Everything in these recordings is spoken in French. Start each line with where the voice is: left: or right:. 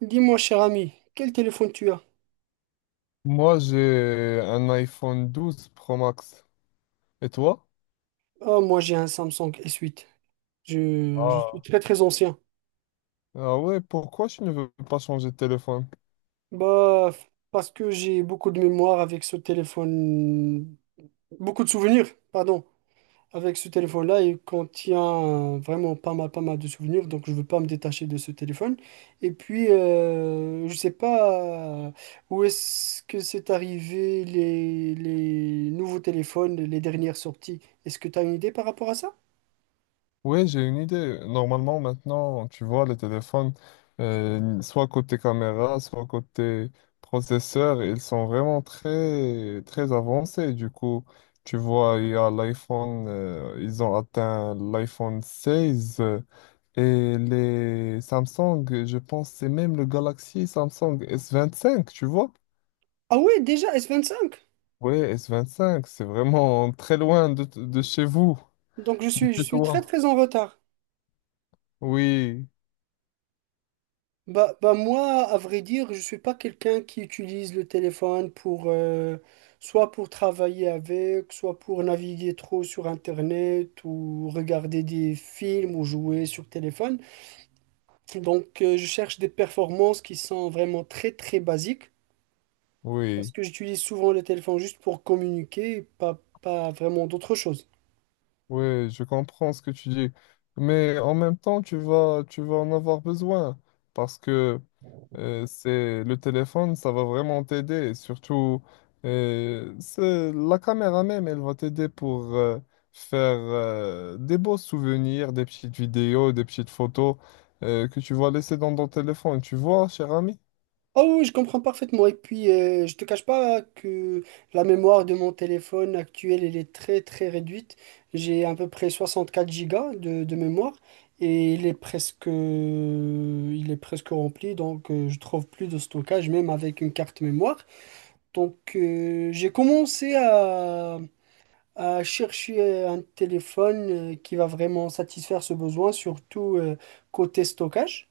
right: Dis-moi, cher ami, quel téléphone tu as?
left: Moi, j'ai un iPhone 12 Pro Max. Et toi?
right: Ah, moi, j'ai un Samsung S8. Je suis
left: Ah.
right: très, très ancien.
left: Ah ouais, pourquoi tu ne veux pas changer de téléphone?
right: Bah, parce que j'ai beaucoup de mémoire avec ce téléphone, beaucoup de souvenirs, pardon, avec ce téléphone-là. Il contient vraiment pas mal, pas mal de souvenirs, donc je veux pas me détacher de ce téléphone. Et puis, je sais pas où est-ce que c'est arrivé les nouveaux téléphones, les dernières sorties. Est-ce que tu as une idée par rapport à ça?
left: Oui, j'ai une idée. Normalement, maintenant, tu vois, les téléphones, soit côté caméra, soit côté processeur, ils sont vraiment très, très avancés. Du coup, tu vois, il y a l'iPhone, ils ont atteint l'iPhone 16 et les Samsung, je pense, c'est même le Galaxy Samsung S25, tu vois?
right: Ah ouais, déjà S25.
left: Ouais, S25, c'est vraiment très loin de, de chez vous.
right: Donc
left: De
right: je
left: chez
right: suis très
left: toi.
right: très en retard.
left: Oui,
right: Bah, bah moi, à vrai dire, je suis pas quelqu'un qui utilise le téléphone pour soit pour travailler avec, soit pour naviguer trop sur Internet ou regarder des films ou jouer sur téléphone. Donc je cherche des performances qui sont vraiment très très basiques parce
left: oui,
right: que j'utilise souvent le téléphone juste pour communiquer, pas vraiment d'autre chose.
left: oui, je comprends ce que tu dis. Mais en même temps, tu vas en avoir besoin parce que c'est le téléphone, ça va vraiment t'aider. Surtout, c'est la caméra même, elle va t'aider pour faire des beaux souvenirs, des petites vidéos, des petites photos que tu vas laisser dans ton téléphone. Tu vois, cher ami?
right: Ah oui, oui, je comprends parfaitement. Et puis, je te cache pas que la mémoire de mon téléphone actuel, elle est très très réduite. J'ai à peu près 64 gigas de mémoire et il est presque rempli, donc je trouve plus de stockage, même avec une carte mémoire. Donc, j'ai commencé à chercher un téléphone qui va vraiment satisfaire ce besoin, surtout côté stockage.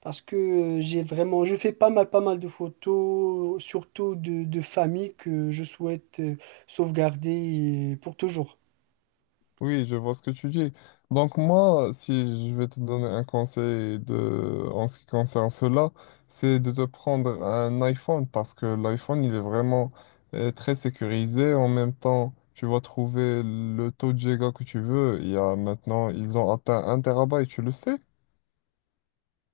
right: Parce que j'ai vraiment, je fais pas mal, pas mal de photos, surtout de famille que je souhaite sauvegarder pour toujours.
left: Oui, je vois ce que tu dis. Donc moi, si je vais te donner un conseil de, en ce qui concerne cela, c'est de te prendre un iPhone parce que l'iPhone, il est vraiment très sécurisé. En même temps, tu vas trouver le taux de giga que tu veux. Il y a maintenant, ils ont atteint un terabyte, tu le sais?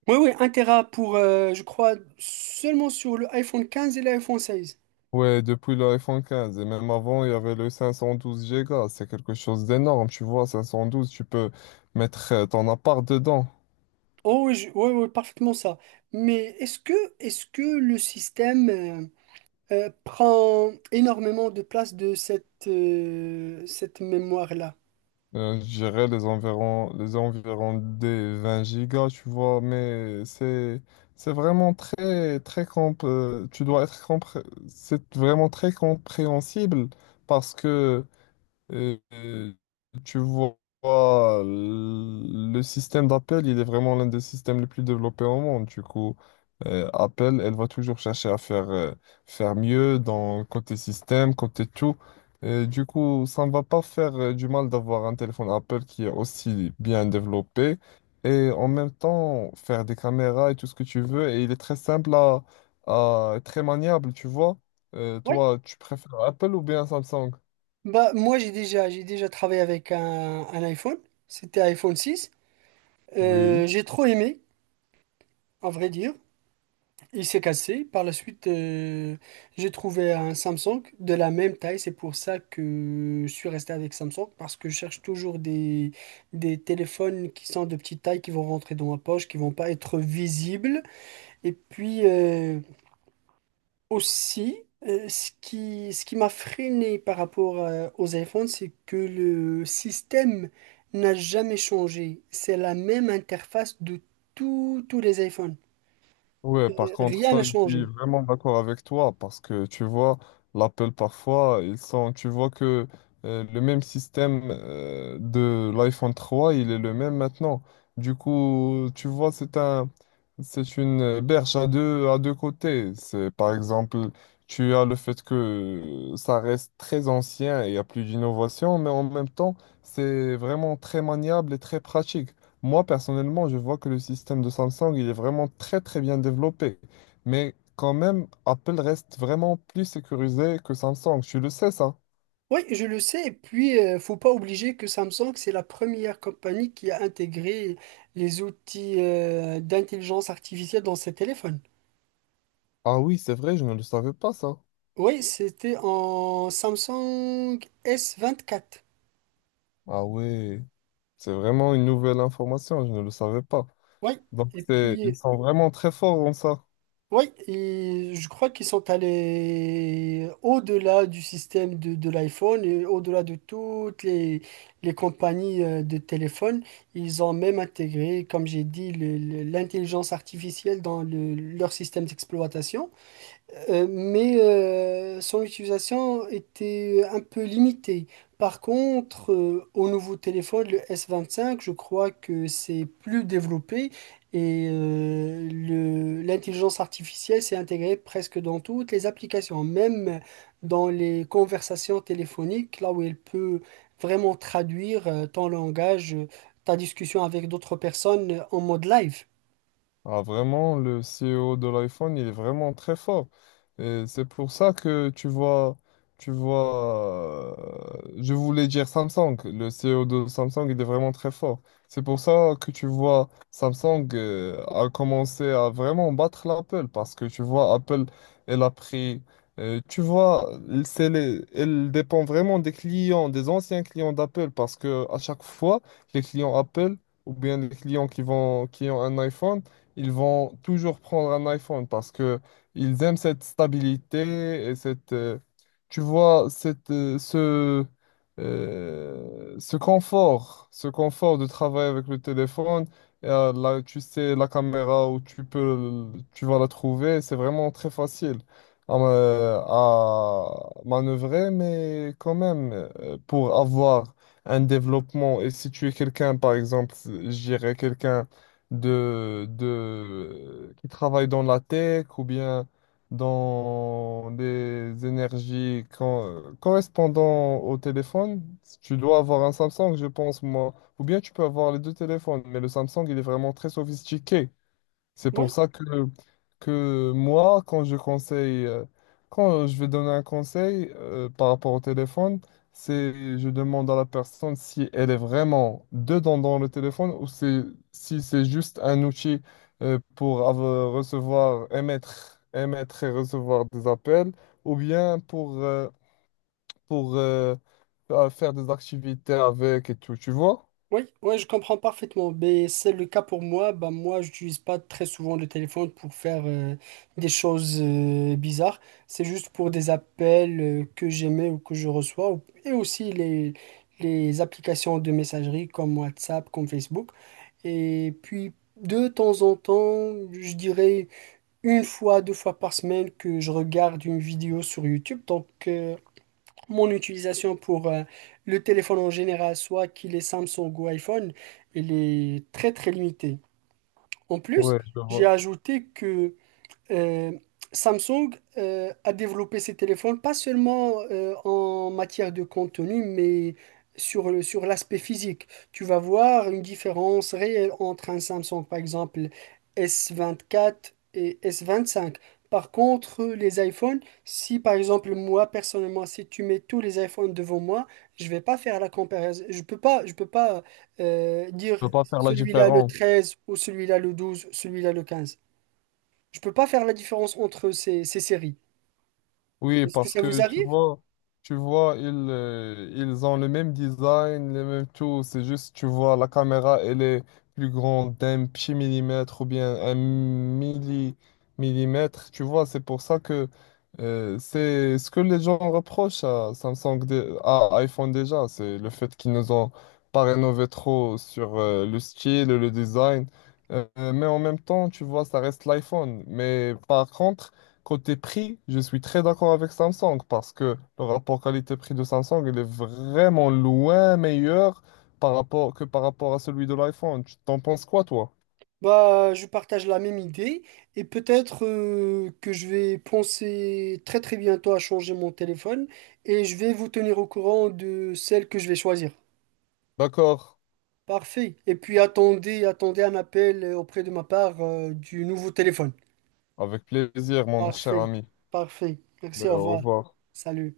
right: Oui, oui, 1 Tera pour je crois, seulement sur le iPhone 15 et l'iPhone 16.
left: Ouais, depuis l'iPhone 15. Et même avant, il y avait le 512 giga. C'est quelque chose d'énorme. Tu vois, 512, tu peux mettre ton appart dedans.
right: Oh oui, oui, oui, parfaitement ça. Mais est-ce que le système prend énormément de place de cette mémoire-là?
left: Je dirais les environs des 20 gigas, tu vois, mais c'est vraiment tu dois être c'est vraiment très compréhensible parce que et tu vois, le système d'Apple, il est vraiment l'un des systèmes les plus développés au monde. Du coup, Apple, elle va toujours chercher à faire mieux dans côté système, côté tout. Et du coup, ça ne va pas faire du mal d'avoir un téléphone Apple qui est aussi bien développé et en même temps faire des caméras et tout ce que tu veux. Et il est très simple très maniable, tu vois.
right: Oui.
left: Toi, tu préfères Apple ou bien Samsung?
right: Bah, moi, j'ai déjà travaillé avec un iPhone. C'était iPhone 6.
left: Oui.
right: J'ai trop aimé, à vrai dire. Il s'est cassé. Par la suite, j'ai trouvé un Samsung de la même taille. C'est pour ça que je suis resté avec Samsung, parce que je cherche toujours des téléphones qui sont de petite taille, qui vont rentrer dans ma poche, qui vont pas être visibles. Et puis aussi, ce qui m'a freiné par rapport aux iPhones, c'est que le système n'a jamais changé. C'est la même interface de tous les iPhones.
left: Ouais, par contre,
right: Rien
left: ça,
right: n'a
left: je suis
right: changé.
left: vraiment d'accord avec toi parce que tu vois, l'Apple parfois, tu vois que le même système de l'iPhone 3, il est le même maintenant. Du coup, tu vois, c'est une berge à à deux côtés. C'est, par exemple, tu as le fait que ça reste très ancien et il y a plus d'innovation, mais en même temps, c'est vraiment très maniable et très pratique. Moi, personnellement, je vois que le système de Samsung, il est vraiment très, très bien développé. Mais quand même, Apple reste vraiment plus sécurisé que Samsung. Tu le sais, ça?
right: Oui, je le sais. Et puis, faut pas obliger que Samsung, c'est la première compagnie qui a intégré les outils d'intelligence artificielle dans ses téléphones.
left: Ah oui, c'est vrai, je ne le savais pas, ça.
right: Oui, c'était en Samsung S24.
left: Ah oui, c'est vraiment une nouvelle information, je ne le savais pas.
right: Oui.
left: Donc,
right: Et
left: c'est, ils
right: puis,
left: sont vraiment très forts en ça.
right: oui, et je crois qu'ils sont allés au-delà du système de l'iPhone et au-delà de toutes les compagnies de téléphones. Ils ont même intégré, comme j'ai dit, l'intelligence artificielle dans leur système d'exploitation. Mais son utilisation était un peu limitée. Par contre, au nouveau téléphone, le S25, je crois que c'est plus développé et l'intelligence artificielle s'est intégrée presque dans toutes les applications, même dans les conversations téléphoniques, là où elle peut vraiment traduire ton langage, ta discussion avec d'autres personnes en mode live.
left: Ah, vraiment, le CEO de l'iPhone, il est vraiment très fort. Et c'est pour ça que tu vois, je voulais dire Samsung. Le CEO de Samsung, il est vraiment très fort. C'est pour ça que tu vois, Samsung, a commencé à vraiment battre l'Apple parce que tu vois, Apple, elle a pris, tu vois, elle dépend vraiment des clients, des anciens clients d'Apple parce que à chaque fois, les clients Apple ou bien les clients qui ont un iPhone, ils vont toujours prendre un iPhone parce que ils aiment cette stabilité et tu vois, ce confort de travailler avec le téléphone. Et, là, tu sais, la caméra où tu vas la trouver, c'est vraiment très facile à manœuvrer, mais quand même, pour avoir un développement, et si tu es quelqu'un, par exemple, je dirais quelqu'un qui travaillent dans la tech ou bien dans des énergies correspondant au téléphone. Tu dois avoir un Samsung, je pense, moi. Ou bien tu peux avoir les deux téléphones, mais le Samsung, il est vraiment très sophistiqué. C'est
right: Ouais.
left: pour ça que moi, quand je vais donner un conseil par rapport au téléphone, c'est je demande à la personne si elle est vraiment dedans dans le téléphone ou si c'est juste un outil pour recevoir, émettre et recevoir des appels ou bien pour faire des activités avec et tout, tu vois?
right: Oui, ouais, je comprends parfaitement. Mais c'est le cas pour moi. Bah, moi, je n'utilise pas très souvent le téléphone pour faire des choses bizarres. C'est juste pour des appels que j'aimais ou que je reçois. Et aussi les applications de messagerie comme WhatsApp, comme Facebook. Et puis, de temps en temps, je dirais une fois, deux fois par semaine que je regarde une vidéo sur YouTube. Donc, mon utilisation pour le téléphone en général, soit qu'il est Samsung ou iPhone, il est très très limité. En plus,
left: Ouais, je
right: j'ai
left: vois.
right: ajouté que euh, Samsung a développé ses téléphones pas seulement en matière de contenu, mais sur l'aspect physique. Tu vas voir une différence réelle entre un Samsung, par exemple, S24 et S25. Par contre, les iPhones, si par exemple moi personnellement, si tu mets tous les iPhones devant moi, je vais pas faire la comparaison. Je peux pas dire
left: Je peux pas faire la
right: celui-là le
left: différence.
right: 13 ou celui-là le 12, celui-là le 15. Je peux pas faire la différence entre ces séries.
left: Oui,
right: Est-ce que
left: parce
right: ça vous
left: que
right: arrive?
left: tu vois, ils ont le même design, les mêmes tout. C'est juste, tu vois, la caméra, elle est plus grande d'un petit millimètre ou bien un millimètre. Tu vois, c'est pour ça que c'est ce que les gens reprochent à à iPhone déjà, c'est le fait qu'ils nous ont pas rénové trop sur le style et le design. Euh, mais en même temps, tu vois, ça reste l'iPhone. Mais par contre, côté prix, je suis très d'accord avec Samsung parce que le rapport qualité-prix de Samsung, il est vraiment loin meilleur que par rapport à celui de l'iPhone. Tu t'en penses quoi, toi?
right: Bah, je partage la même idée et peut-être que je vais penser très très bientôt à changer mon téléphone et je vais vous tenir au courant de celle que je vais choisir.
left: D'accord.
right: Parfait. Et puis attendez, attendez un appel auprès de ma part du nouveau téléphone.
left: Avec plaisir, mon cher
right: Parfait.
left: ami.
right: Parfait. Merci,
left: Ben,
right: au
left: au
right: revoir.
left: revoir.
right: Salut.